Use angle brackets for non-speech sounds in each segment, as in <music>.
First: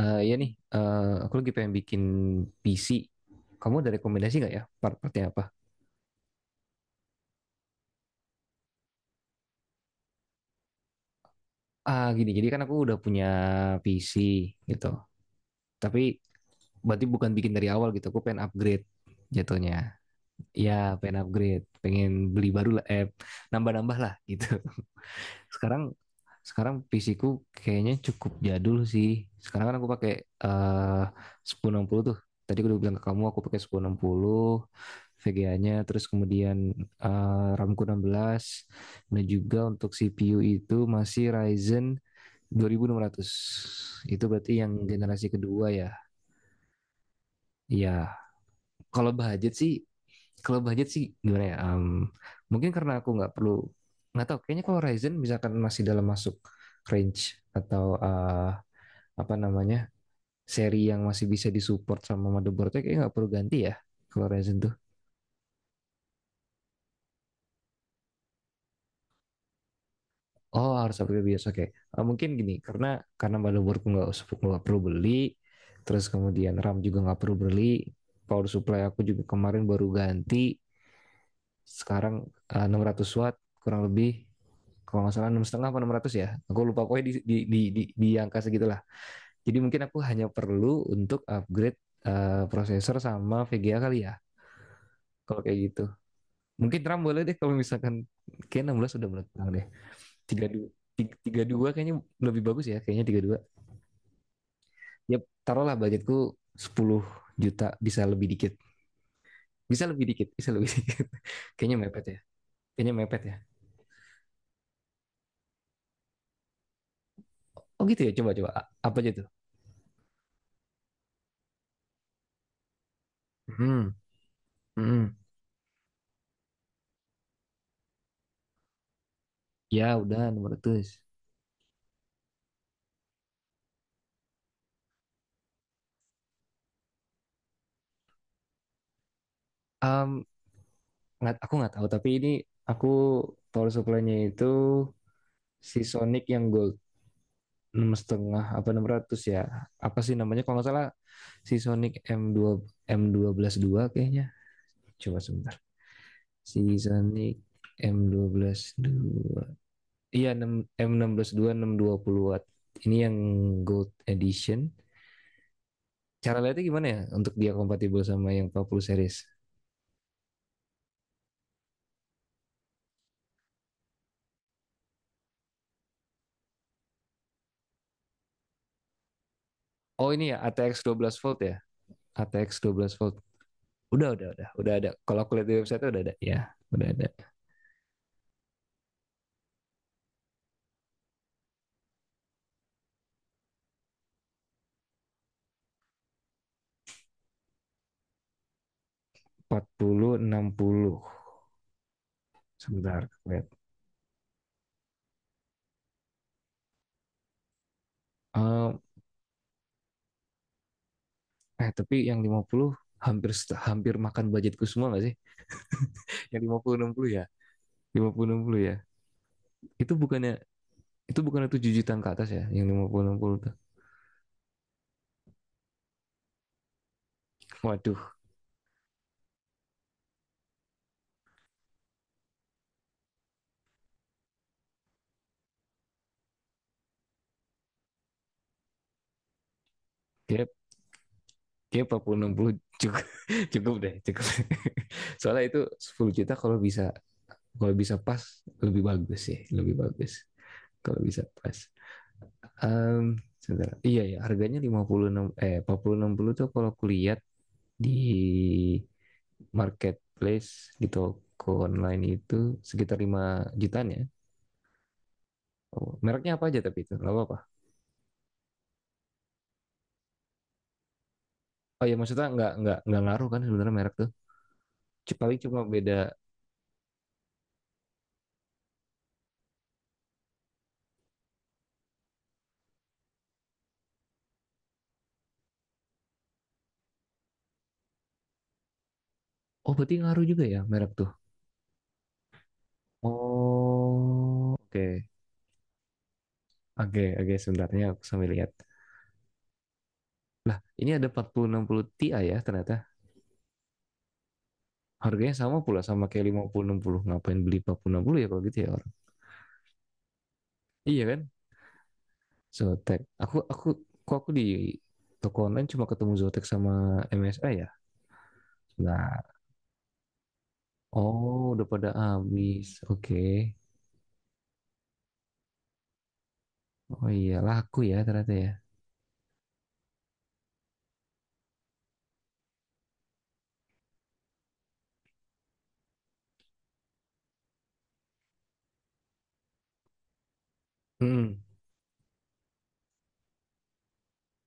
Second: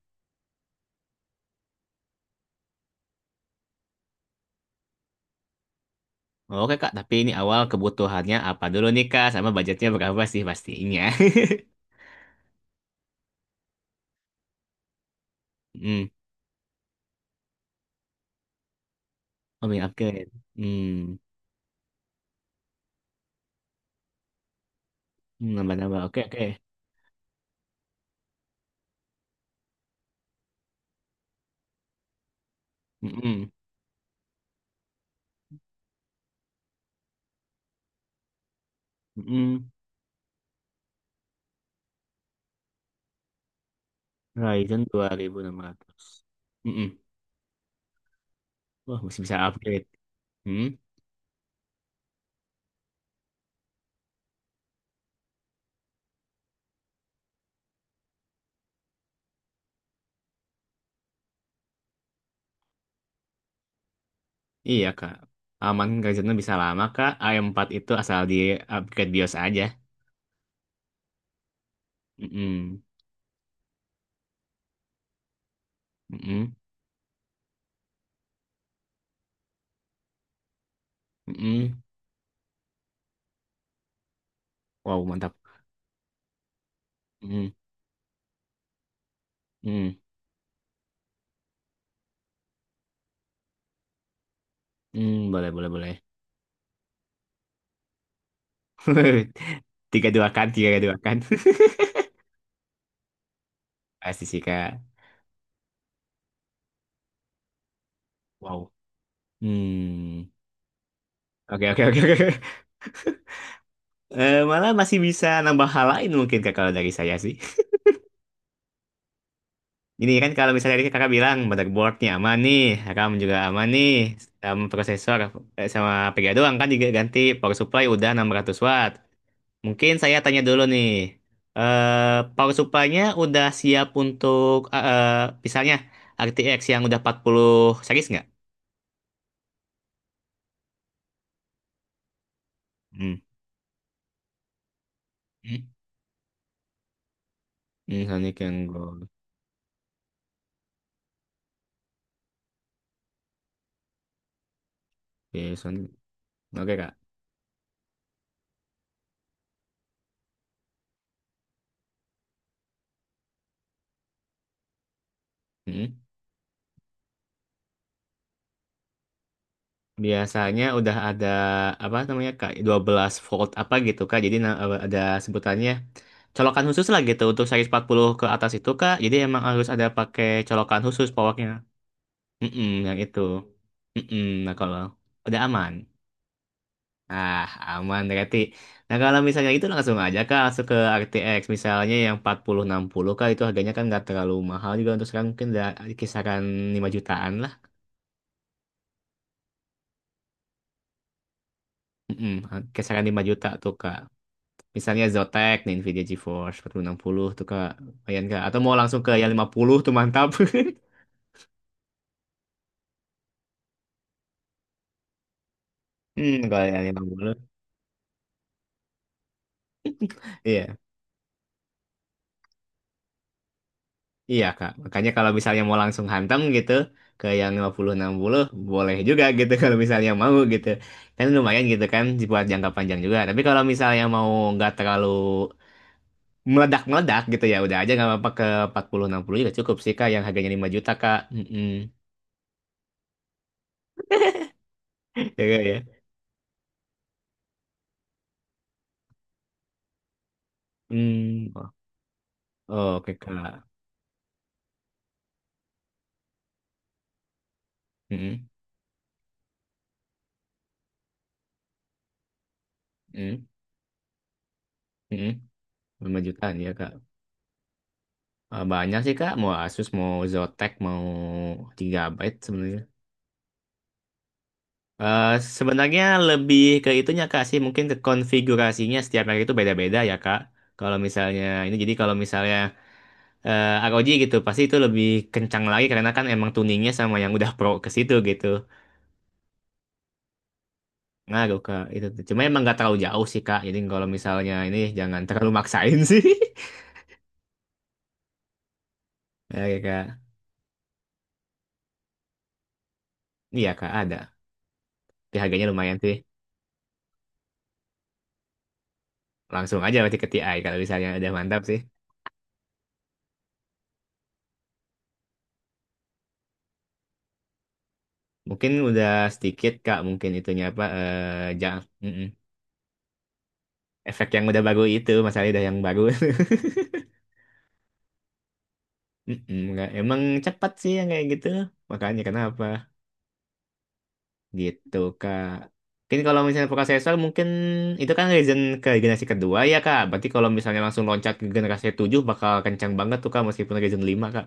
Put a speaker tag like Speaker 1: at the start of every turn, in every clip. Speaker 1: Eh iya nih, aku lagi pengen bikin PC. Kamu ada rekomendasi nggak ya part-partnya apa?
Speaker 2: Oke Kak, tapi ini awal kebutuhannya apa dulu nih Kak, sama budgetnya berapa sih pastinya. <laughs>
Speaker 1: Ah gini, jadi kan aku udah punya PC gitu. Tapi
Speaker 2: Hmm.
Speaker 1: berarti bukan bikin dari awal gitu. Aku pengen upgrade
Speaker 2: Oh
Speaker 1: jatuhnya.
Speaker 2: mie upgrade.
Speaker 1: Ya
Speaker 2: Hmm.
Speaker 1: pengen upgrade, pengen beli baru lah, nambah-nambah lah gitu. Sekarang
Speaker 2: Nambah-nambah. Oke, oke.
Speaker 1: sekarang PC-ku kayaknya cukup jadul sih. Sekarang kan aku pakai 1060 tuh. Tadi aku udah bilang ke kamu aku
Speaker 2: Hmm,
Speaker 1: pakai 1060 VGA-nya, terus kemudian RAM-ku 16, dan juga
Speaker 2: hmm,
Speaker 1: untuk CPU itu masih Ryzen 2600. Itu berarti yang
Speaker 2: Ryzen dua
Speaker 1: generasi
Speaker 2: ribu enam
Speaker 1: kedua ya.
Speaker 2: ratus. Hmm,
Speaker 1: Iya,
Speaker 2: Wah,
Speaker 1: kalau
Speaker 2: masih bisa
Speaker 1: budget sih
Speaker 2: upgrade.
Speaker 1: kalau
Speaker 2: Hmm,
Speaker 1: budget sih gimana ya, Em, mungkin karena aku nggak perlu, nggak tahu kayaknya kalau Ryzen misalkan masih dalam masuk range atau, apa namanya, seri yang masih bisa disupport sama motherboardnya, kayaknya nggak perlu ganti ya kalau Ryzen tuh.
Speaker 2: iya, Kak. Aman Ryzennya bisa lama Kak. AM empat itu asal di upgrade BIOS aja.
Speaker 1: Oh, harus upgrade biasa kayak, mungkin gini,
Speaker 2: Hmm,
Speaker 1: karena motherboardku nggak perlu beli, terus
Speaker 2: hmm,
Speaker 1: kemudian RAM juga nggak perlu beli, power supply aku juga kemarin baru ganti,
Speaker 2: hmm,
Speaker 1: sekarang 600 watt kurang lebih, kalau
Speaker 2: Wow,
Speaker 1: nggak salah
Speaker 2: mantap.
Speaker 1: 6,5 apa 600 ya, aku lupa, pokoknya di di
Speaker 2: Hmm,
Speaker 1: di di, di angka segitulah. Jadi mungkin
Speaker 2: hmm,
Speaker 1: aku hanya perlu untuk upgrade, prosesor sama VGA kali ya, kalau
Speaker 2: Boleh,
Speaker 1: kayak
Speaker 2: boleh,
Speaker 1: gitu.
Speaker 2: boleh.
Speaker 1: Mungkin RAM boleh deh, kalau misalkan kayak 16 udah
Speaker 2: <laughs>
Speaker 1: meledak deh,
Speaker 2: 32
Speaker 1: tiga
Speaker 2: kan,
Speaker 1: dua
Speaker 2: tiga dua kan.
Speaker 1: tiga dua
Speaker 2: <laughs>
Speaker 1: kayaknya lebih bagus ya, kayaknya 32
Speaker 2: Pasti sih Kak.
Speaker 1: ya. Taruhlah budgetku 10 juta, bisa lebih dikit,
Speaker 2: Wow.
Speaker 1: bisa lebih
Speaker 2: Hmm.
Speaker 1: dikit, bisa lebih dikit. <laughs>
Speaker 2: Oke,
Speaker 1: Kayaknya
Speaker 2: oke, oke,
Speaker 1: mepet ya,
Speaker 2: oke.
Speaker 1: kayaknya mepet ya.
Speaker 2: Eh, malah masih bisa nambah hal lain mungkin Kak kalau dari saya sih.
Speaker 1: Oh gitu ya, coba coba apa aja tuh.
Speaker 2: Ini kan kalau misalnya tadi Kakak bilang motherboardnya aman nih, RAM juga aman
Speaker 1: Hmm.
Speaker 2: nih, sama
Speaker 1: Hmm.
Speaker 2: prosesor, eh, sama VGA doang kan diganti, power supply udah 600 watt.
Speaker 1: Ya
Speaker 2: Mungkin saya
Speaker 1: udah
Speaker 2: tanya
Speaker 1: nomor
Speaker 2: dulu
Speaker 1: ratus.
Speaker 2: nih. Eh, power supply-nya udah siap untuk, misalnya RTX yang udah 40 series nggak?
Speaker 1: um, nggak, aku nggak tahu, tapi ini aku
Speaker 2: Hmm.
Speaker 1: power supply-nya itu si Sonic yang gold, enam
Speaker 2: Sonic
Speaker 1: setengah
Speaker 2: yang
Speaker 1: apa enam
Speaker 2: gold.
Speaker 1: ratus ya, apa sih namanya, kalau nggak salah si Sonic, m dua m dua belas dua kayaknya, coba sebentar.
Speaker 2: Oke, Sonic.
Speaker 1: Si
Speaker 2: Oke,
Speaker 1: Sonic m dua belas dua. Iya, M satu enam, m enam dua, 620 watt. Ini yang Gold Edition.
Speaker 2: Kak.
Speaker 1: Cara lihatnya gimana ya untuk dia kompatibel sama yang 40 series?
Speaker 2: Biasanya udah ada apa namanya Kak, 12 volt apa gitu Kak. Jadi ada sebutannya, colokan khusus lah gitu untuk seri 40 ke atas itu Kak. Jadi emang harus ada
Speaker 1: Oh
Speaker 2: pakai
Speaker 1: ini ya
Speaker 2: colokan
Speaker 1: ATX
Speaker 2: khusus
Speaker 1: belas volt
Speaker 2: powernya.
Speaker 1: ya. ATX
Speaker 2: Mm-mm,
Speaker 1: belas
Speaker 2: yang
Speaker 1: volt.
Speaker 2: itu.
Speaker 1: Udah
Speaker 2: Mm-mm,
Speaker 1: udah udah
Speaker 2: nah
Speaker 1: udah
Speaker 2: kalau
Speaker 1: ada. Kalau aku
Speaker 2: udah
Speaker 1: lihat di
Speaker 2: aman.
Speaker 1: website udah ada ya. Udah ada.
Speaker 2: Ah, aman berarti. Nah, kalau misalnya itu langsung aja Kak, langsung ke RTX misalnya yang 4060 Kak, itu harganya kan nggak terlalu mahal juga untuk sekarang, mungkin udah kisaran 5 jutaan lah.
Speaker 1: 40 puluh enam puluh.
Speaker 2: Mm-mm,
Speaker 1: Sebentar,
Speaker 2: kisaran
Speaker 1: aku
Speaker 2: 5
Speaker 1: lihat.
Speaker 2: juta tuh Kak. Misalnya Zotac, nih Nvidia GeForce 4060 tuh Kak. Lumayan Kak. Atau mau
Speaker 1: Eh,
Speaker 2: langsung ke yang 50 tuh, mantap. <laughs>
Speaker 1: eh, tapi yang lima puluh, hampir hampir makan budgetku semua nggak sih? Yang lima
Speaker 2: Kalau
Speaker 1: puluh
Speaker 2: yang
Speaker 1: enam
Speaker 2: lima
Speaker 1: puluh ya.
Speaker 2: puluh,
Speaker 1: Lima puluh enam puluh ya. Itu bukannya
Speaker 2: iya.
Speaker 1: Itu bukan 7 jutaan ke atas ya, yang lima puluh enam puluh tuh?
Speaker 2: Iya, Kak. Makanya kalau misalnya mau langsung hantam gitu ke yang lima puluh
Speaker 1: Waduh,
Speaker 2: enam puluh, boleh juga gitu, <laughs> kalau misalnya mau gitu. Kan lumayan gitu kan, buat jangka panjang juga. Tapi kalau misalnya mau nggak terlalu meledak-meledak gitu, ya udah aja nggak apa-apa, ke 4060 juga cukup sih Kak, yang
Speaker 1: gap
Speaker 2: harganya 5 juta Kak.
Speaker 1: gap
Speaker 2: Mm-mm.
Speaker 1: 40 60 cukup, <laughs> cukup deh, cukup. <laughs>
Speaker 2: <laughs>
Speaker 1: Soalnya
Speaker 2: Ya,
Speaker 1: itu
Speaker 2: Kak, ya.
Speaker 1: 10 juta, kalau bisa pas, lebih bagus sih, lebih bagus. Kalau bisa
Speaker 2: Hmm.
Speaker 1: pas.
Speaker 2: Oh,
Speaker 1: Em,
Speaker 2: oke Kak.
Speaker 1: Sebentar. Iya ya, harganya lima puluh enam eh empat puluh enam puluh tuh, kalau kulihat di
Speaker 2: Mm-mm.
Speaker 1: marketplace, di toko online itu sekitar lima
Speaker 2: Mm-mm.
Speaker 1: jutaan ya.
Speaker 2: Mm-mm.
Speaker 1: Oh,
Speaker 2: Lima
Speaker 1: mereknya apa
Speaker 2: jutaan
Speaker 1: aja
Speaker 2: ya
Speaker 1: tapi itu
Speaker 2: kak.
Speaker 1: nggak apa-apa.
Speaker 2: Eh, banyak sih kak, mau Asus, mau Zotac, mau
Speaker 1: Oh ya, maksudnya
Speaker 2: Gigabyte
Speaker 1: nggak nggak
Speaker 2: sebenarnya.
Speaker 1: nggak ngaruh kan sebenarnya merek tuh.
Speaker 2: Eh,
Speaker 1: Paling cuma beda.
Speaker 2: sebenarnya lebih ke itunya kak sih, mungkin ke konfigurasinya, setiap merek itu beda-beda ya kak, kalau misalnya ini, jadi kalau misalnya eh, ROG gitu pasti itu lebih kencang lagi, karena kan emang tuningnya sama yang udah pro ke situ gitu.
Speaker 1: Oh, berarti ngaruh juga ya merek tuh.
Speaker 2: Ngaruh kak, itu cuma emang nggak terlalu jauh sih kak, jadi kalau
Speaker 1: Oh,
Speaker 2: misalnya ini
Speaker 1: oke.
Speaker 2: jangan terlalu maksain sih.
Speaker 1: Oke, oke, sebentarnya aku sambil lihat.
Speaker 2: <laughs> Ya kak.
Speaker 1: Lah, ini ada 4060 Ti ya ternyata.
Speaker 2: Iya kak, ada.
Speaker 1: Harganya
Speaker 2: Tapi
Speaker 1: sama
Speaker 2: harganya
Speaker 1: pula
Speaker 2: lumayan
Speaker 1: sama
Speaker 2: sih,
Speaker 1: kayak 5060. Ngapain beli empat puluh enam puluh ya kalau gitu ya, orang?
Speaker 2: langsung aja berarti ke TI kalau
Speaker 1: Iya
Speaker 2: misalnya
Speaker 1: kan?
Speaker 2: udah mantap sih.
Speaker 1: Zotac. Aku kok aku di toko online cuma ketemu Zotac sama MSI ya?
Speaker 2: Mungkin udah
Speaker 1: Nah,
Speaker 2: sedikit Kak, mungkin itunya apa,
Speaker 1: oh udah pada
Speaker 2: mm-mm.
Speaker 1: habis. Oke.
Speaker 2: Efek yang udah baru itu, masalahnya udah yang baru.
Speaker 1: Oh iya, laku ya ternyata ya.
Speaker 2: <laughs> Mm-mm, emang cepat sih yang kayak gitu. Makanya kenapa? Gitu Kak. Mungkin kalau misalnya prosesor, mungkin itu kan Ryzen ke generasi kedua ya Kak. Berarti kalau misalnya langsung
Speaker 1: Hmm.
Speaker 2: loncat ke generasi 7 bakal kencang banget tuh Kak, meskipun Ryzen lima Kak.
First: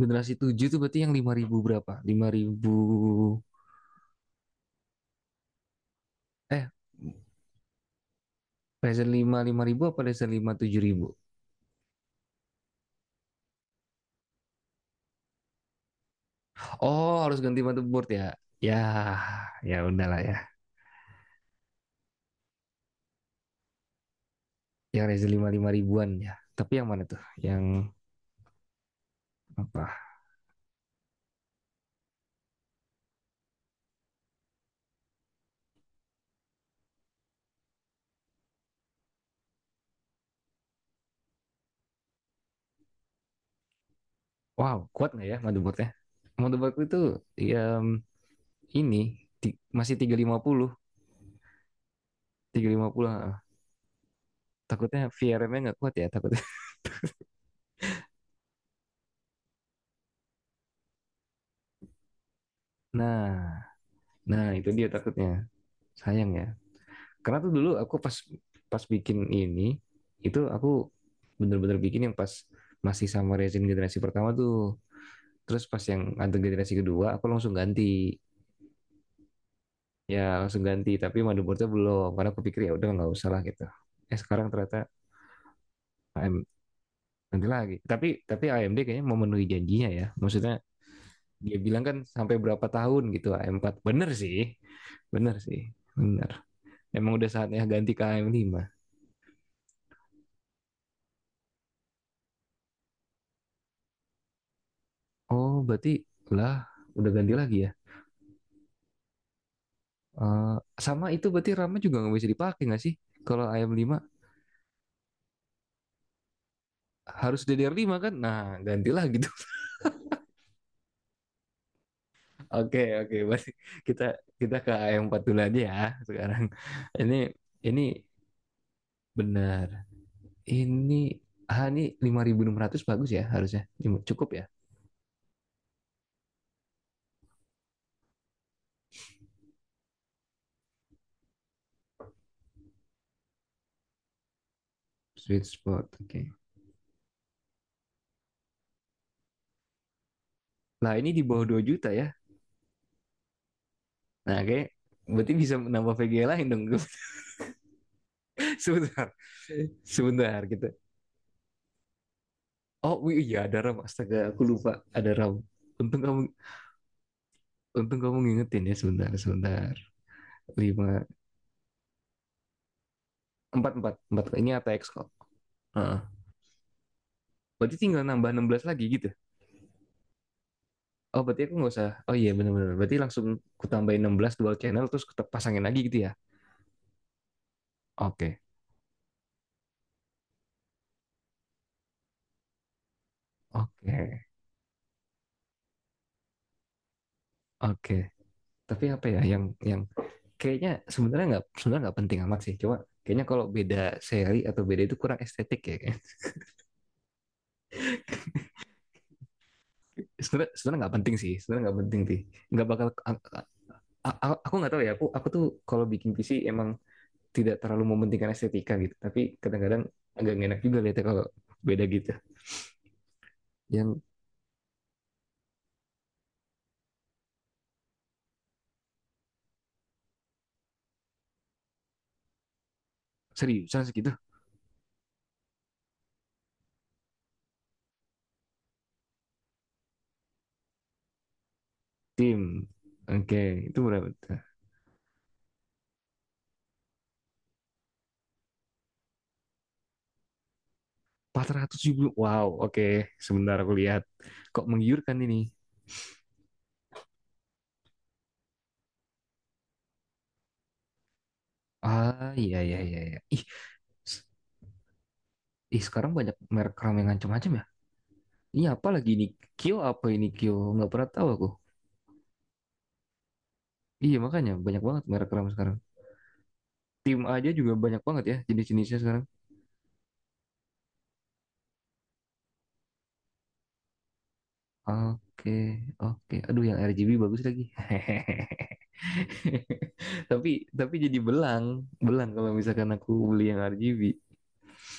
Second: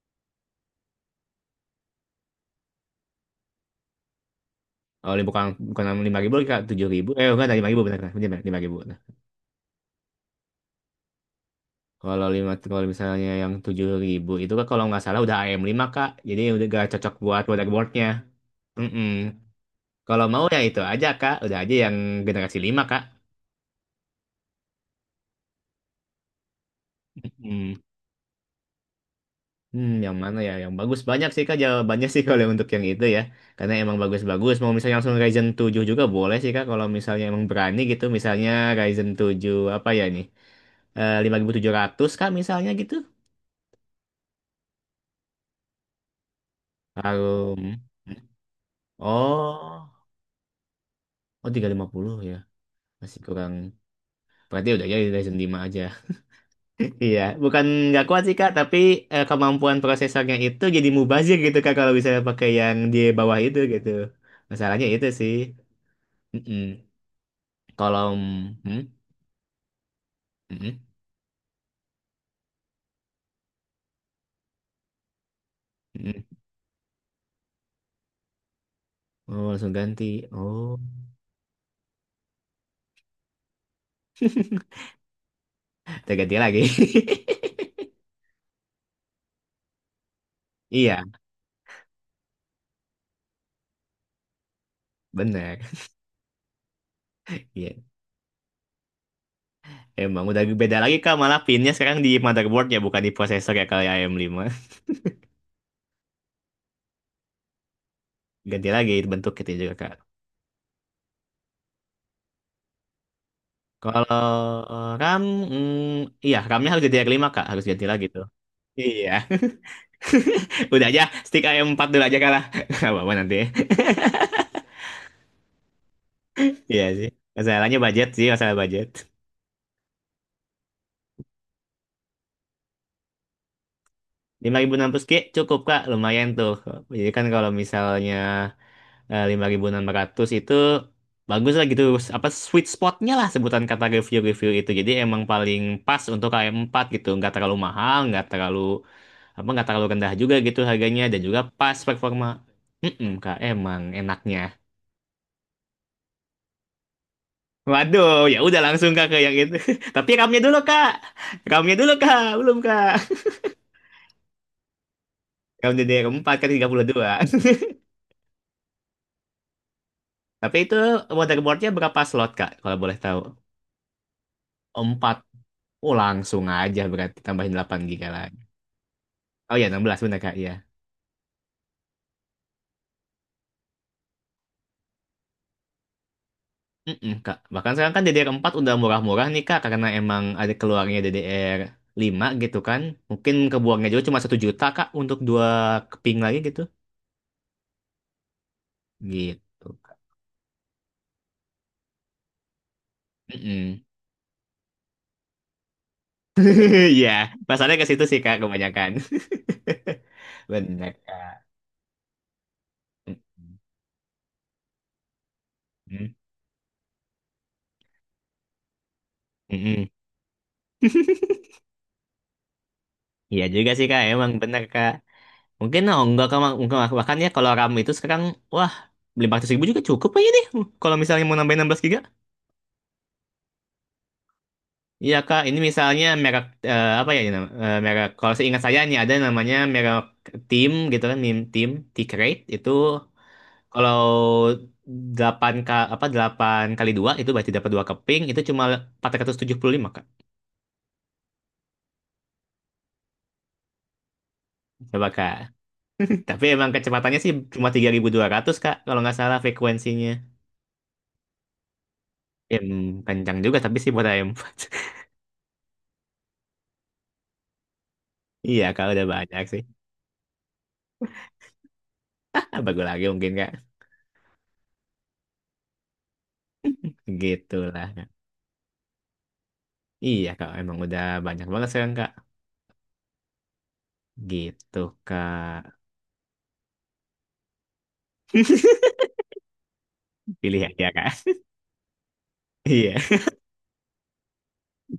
Speaker 1: Generasi 7 tuh berarti yang 5000 berapa? 5000
Speaker 2: Oh, bukan bukan 5000 Kak,
Speaker 1: eh
Speaker 2: tujuh ribu. Eh, enggak, 5000 benar kan? Benar lima ribu.
Speaker 1: Razer 5 5000 apa Razer lima 7000?
Speaker 2: Kalau lima, kalau misalnya yang tujuh ribu itu kan kalau nggak salah udah AM5 kak, jadi udah gak
Speaker 1: Oh,
Speaker 2: cocok
Speaker 1: harus
Speaker 2: buat
Speaker 1: ganti motherboard
Speaker 2: motherboardnya.
Speaker 1: ya. Ya,
Speaker 2: Mm-mm.
Speaker 1: ya udahlah
Speaker 2: Kalau mau
Speaker 1: ya.
Speaker 2: ya itu aja kak, udah aja yang generasi lima kak.
Speaker 1: Yang Razer lima lima ribuan ya. Tapi yang mana tuh? Yang
Speaker 2: Mm.
Speaker 1: apa?
Speaker 2: Yang mana ya? Yang bagus banyak sih kak, jawabannya sih. <laughs> Kalau untuk yang itu ya, karena emang bagus-bagus. Mau misalnya langsung Ryzen tujuh juga boleh sih kak, kalau misalnya emang berani gitu, misalnya Ryzen tujuh apa ya nih? Eh, 5700 kak misalnya gitu.
Speaker 1: Wow, kuat nggak ya motherboardnya? Motherboard itu ya
Speaker 2: Harum.
Speaker 1: ini
Speaker 2: Oh,
Speaker 1: masih 350.
Speaker 2: oh, 350 ya.
Speaker 1: Tiga lima
Speaker 2: Masih
Speaker 1: puluh.
Speaker 2: kurang. Berarti udah ya,
Speaker 1: Takutnya
Speaker 2: Ryzen
Speaker 1: VRM-nya
Speaker 2: lima
Speaker 1: nggak
Speaker 2: aja.
Speaker 1: kuat ya,
Speaker 2: <laughs>
Speaker 1: takutnya. <laughs>
Speaker 2: Iya, bukan nggak kuat sih Kak, tapi eh, kemampuan prosesornya itu jadi mubazir gitu Kak, kalau bisa pakai yang di bawah
Speaker 1: Nah,
Speaker 2: itu gitu.
Speaker 1: nah, itu
Speaker 2: Masalahnya
Speaker 1: dia
Speaker 2: itu sih.
Speaker 1: takutnya. Sayang ya.
Speaker 2: Mm-mm.
Speaker 1: Karena tuh dulu aku
Speaker 2: Kalau,
Speaker 1: pas
Speaker 2: hmm?
Speaker 1: pas bikin ini, itu
Speaker 2: Mm-mm.
Speaker 1: aku bener-bener bikin yang pas masih sama resin generasi pertama tuh. Terus pas yang
Speaker 2: Mm-mm.
Speaker 1: ada generasi kedua, aku langsung ganti.
Speaker 2: Oh, langsung
Speaker 1: Ya
Speaker 2: ganti.
Speaker 1: langsung
Speaker 2: Oh,
Speaker 1: ganti, tapi motherboardnya belum. Karena aku pikir ya udah nggak usah lah gitu. Eh, sekarang ternyata AM
Speaker 2: terganti lagi. <laughs>
Speaker 1: nanti lagi. Tapi AMD kayaknya memenuhi janjinya ya. Maksudnya
Speaker 2: Iya,
Speaker 1: dia bilang kan sampai berapa tahun gitu AM4. Bener sih, bener sih,
Speaker 2: bener.
Speaker 1: bener. Emang udah saatnya
Speaker 2: Iya.
Speaker 1: ganti ke AM5.
Speaker 2: Emang udah beda lagi Kak, malah pinnya sekarang di motherboard ya, bukan di prosesor ya, kalau AM5.
Speaker 1: Oh berarti lah, udah ganti lagi ya.
Speaker 2: Ganti lagi bentuk gitu juga Kak.
Speaker 1: Eh, sama itu berarti RAM-nya juga nggak bisa dipakai nggak sih? Kalau AM5
Speaker 2: Kalau eh, RAM, iya, RAM-nya harus jadi R5
Speaker 1: harus
Speaker 2: Kak, harus ganti
Speaker 1: DDR5
Speaker 2: lagi
Speaker 1: kan?
Speaker 2: tuh.
Speaker 1: Nah, ganti
Speaker 2: Iya.
Speaker 1: lagi.
Speaker 2: <laughs> Udah aja stick ayam 4 dulu aja kalah. <laughs>
Speaker 1: Oke,
Speaker 2: Gak apa-apa
Speaker 1: oke,
Speaker 2: nanti.
Speaker 1: masih,
Speaker 2: <laughs>
Speaker 1: kita kita ke am empat dulu aja ya sekarang.
Speaker 2: Iya sih.
Speaker 1: Ini
Speaker 2: Masalahnya
Speaker 1: ini
Speaker 2: budget sih, masalah budget.
Speaker 1: benar. Ini, ini 5600 bagus ya harusnya. Cukup ya.
Speaker 2: 5.600 Ki cukup Kak, lumayan tuh. Jadi kan kalau misalnya eh, 5600 itu bagus lah gitu. Apa sweet spotnya lah sebutan kata review-review itu. Jadi emang
Speaker 1: Sweet
Speaker 2: paling
Speaker 1: spot.
Speaker 2: pas untuk
Speaker 1: Oke.
Speaker 2: ayam 4 gitu. Nggak terlalu mahal, nggak terlalu apa, nggak terlalu rendah juga gitu
Speaker 1: Lah,
Speaker 2: harganya,
Speaker 1: ini
Speaker 2: dan
Speaker 1: di
Speaker 2: juga
Speaker 1: bawah dua
Speaker 2: pas
Speaker 1: juta ya.
Speaker 2: performa. Mm-mm, Kak, emang
Speaker 1: Nah,
Speaker 2: enaknya.
Speaker 1: oke. Berarti bisa menambah VGA lain dong. <laughs>
Speaker 2: Waduh, ya udah langsung kak
Speaker 1: Sebentar.
Speaker 2: ke yang itu. <laughs> Tapi
Speaker 1: Sebentar kita.
Speaker 2: ramnya dulu kak, belum
Speaker 1: Oh,
Speaker 2: kak.
Speaker 1: iya, ada RAM. Astaga, aku lupa ada RAM.
Speaker 2: Ram
Speaker 1: Untung
Speaker 2: DDR
Speaker 1: kamu
Speaker 2: empat kan, 32.
Speaker 1: untung kamu ngingetin ya, sebentar, sebentar.
Speaker 2: <laughs> Tapi itu
Speaker 1: 5
Speaker 2: motherboardnya berapa slot kak, kalau boleh tahu?
Speaker 1: empat, empat, empat, ini ATX kok.
Speaker 2: Empat. Oh,
Speaker 1: Heeh.
Speaker 2: langsung aja berarti tambahin
Speaker 1: Berarti
Speaker 2: 8
Speaker 1: tinggal
Speaker 2: giga
Speaker 1: nambah
Speaker 2: lagi.
Speaker 1: 16 lagi gitu.
Speaker 2: Oh ya, 16 bener kak, iya.
Speaker 1: Oh, berarti aku nggak usah. Oh iya, benar-benar. Berarti langsung ku tambahin 16 dual channel, terus pasangin lagi gitu ya.
Speaker 2: Mm-mm, kak. Bahkan sekarang kan DDR
Speaker 1: Oke.
Speaker 2: empat udah murah-murah nih kak, karena emang ada keluarnya DDR lima gitu kan. Mungkin kebuangnya juga cuma
Speaker 1: Oke.
Speaker 2: satu juta kak untuk dua keping lagi gitu.
Speaker 1: Oke. Tapi apa ya yang,
Speaker 2: Gitu,
Speaker 1: yang
Speaker 2: Kak.
Speaker 1: kayaknya sebenarnya nggak, penting amat sih. Coba, kayaknya kalau beda
Speaker 2: Mm-mm.
Speaker 1: seri atau beda itu kurang estetik ya. <laughs>
Speaker 2: <laughs> Iya, pasarnya ke situ sih Kak kebanyakan.
Speaker 1: Sebenarnya
Speaker 2: <laughs>
Speaker 1: sebenarnya
Speaker 2: Benar
Speaker 1: nggak penting
Speaker 2: Kak.
Speaker 1: sih. Sebenarnya nggak penting sih. Nggak bakal
Speaker 2: Mm-mm.
Speaker 1: aku nggak tahu ya. Aku tuh kalau bikin PC emang tidak terlalu mementingkan estetika gitu. Tapi kadang-kadang
Speaker 2: Mm-mm.
Speaker 1: agak enak juga lihatnya kalau beda gitu.
Speaker 2: Iya juga sih
Speaker 1: Yang
Speaker 2: Kak, emang benar Kak. Mungkin oh, enggak Kak, mungkin bahkan ya kalau RAM itu sekarang, wah, 500 ribu juga cukup aja nih. Kalau misalnya mau nambahin 16 giga.
Speaker 1: seriusan segitu.
Speaker 2: Iya Kak, ini misalnya merek, eh, apa ya ini nama, eh, merek, kalau seingat saya ini ada namanya merek Tim gitu kan, Mim Tim, T-Crate,
Speaker 1: Tim.
Speaker 2: itu
Speaker 1: Oke, itu berapa tuh?
Speaker 2: kalau 8 K, apa 8 kali 2 itu berarti dapat 2 keping, itu cuma 475 Kak.
Speaker 1: 400 ribu. Wow, oke. Sebentar aku lihat. Kok
Speaker 2: Coba
Speaker 1: menggiurkan
Speaker 2: Kak.
Speaker 1: ini?
Speaker 2: <laughs> Tapi emang kecepatannya sih cuma 3200 Kak, kalau nggak salah frekuensinya.
Speaker 1: Ah, iya,
Speaker 2: Em,
Speaker 1: iya, iya, iya.
Speaker 2: Kencang
Speaker 1: Ih,
Speaker 2: juga tapi sih buat
Speaker 1: s-
Speaker 2: AM4. <laughs>
Speaker 1: ih, sekarang banyak merek ramen macam-macam ya? Ini
Speaker 2: Iya Kak,
Speaker 1: apa
Speaker 2: udah
Speaker 1: lagi ini?
Speaker 2: banyak sih.
Speaker 1: Kyo, apa ini, Kyo? Nggak pernah tahu aku.
Speaker 2: <laughs> Bagus lagi mungkin Kak.
Speaker 1: Iya, makanya banyak banget merek ramen sekarang. Tim aja juga
Speaker 2: Gitulah,
Speaker 1: banyak
Speaker 2: Kak.
Speaker 1: banget ya jenis-jenisnya sekarang.
Speaker 2: Iya Kak, emang udah banyak banget sekarang Kak. Gitu
Speaker 1: Oke,
Speaker 2: Kak.
Speaker 1: oke. Aduh, yang RGB bagus lagi. <laughs> <laughs> Tapi,
Speaker 2: Pilih aja
Speaker 1: tapi,
Speaker 2: Kak.
Speaker 1: jadi
Speaker 2: <laughs>
Speaker 1: belang. Belang kalau misalkan
Speaker 2: Iya,
Speaker 1: aku beli yang RGB.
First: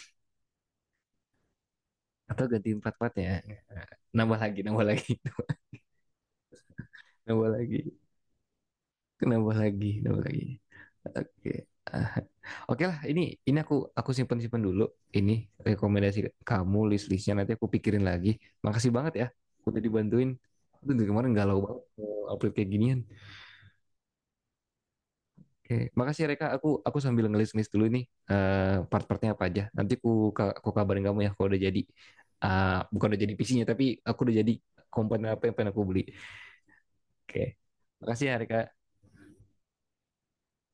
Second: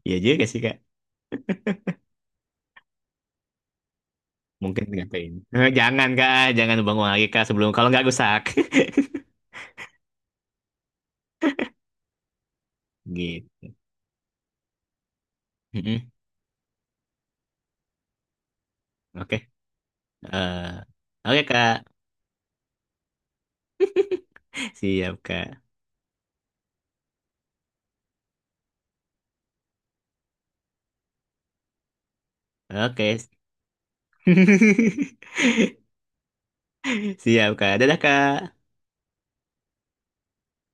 Speaker 2: iya juga sih Kak.
Speaker 1: Atau ganti empat empat ya, nambah lagi, nambah
Speaker 2: Mungkin
Speaker 1: lagi,
Speaker 2: ngapain. Eh, jangan Kak, jangan bangun
Speaker 1: <laughs>
Speaker 2: lagi Kak
Speaker 1: nambah
Speaker 2: sebelum
Speaker 1: lagi,
Speaker 2: kalau nggak rusak. <laughs>
Speaker 1: nambah lagi, nambah lagi, oke. Ah, oke lah, ini
Speaker 2: Gitu.
Speaker 1: aku simpen simpen dulu. Ini
Speaker 2: Mm-mm.
Speaker 1: rekomendasi kamu, list listnya nanti aku pikirin lagi. Makasih banget ya
Speaker 2: Oke.
Speaker 1: udah dibantuin.
Speaker 2: Eh,
Speaker 1: Aduh, dari kemarin
Speaker 2: oke
Speaker 1: galau banget
Speaker 2: Kak.
Speaker 1: mau upload kayak ginian.
Speaker 2: Siap Kak.
Speaker 1: Oke, makasih ya, Reka, aku sambil ngelis ngelis dulu nih, part-partnya apa aja, nanti aku kabarin kamu ya kalau udah jadi. Ah, bukan
Speaker 2: Oke.
Speaker 1: udah jadi PC-nya, tapi aku udah jadi
Speaker 2: <laughs>
Speaker 1: komponen apa yang pengen aku beli. Oke.
Speaker 2: Siap, Kak. Dadah,
Speaker 1: Makasih
Speaker 2: Kak.
Speaker 1: Harika.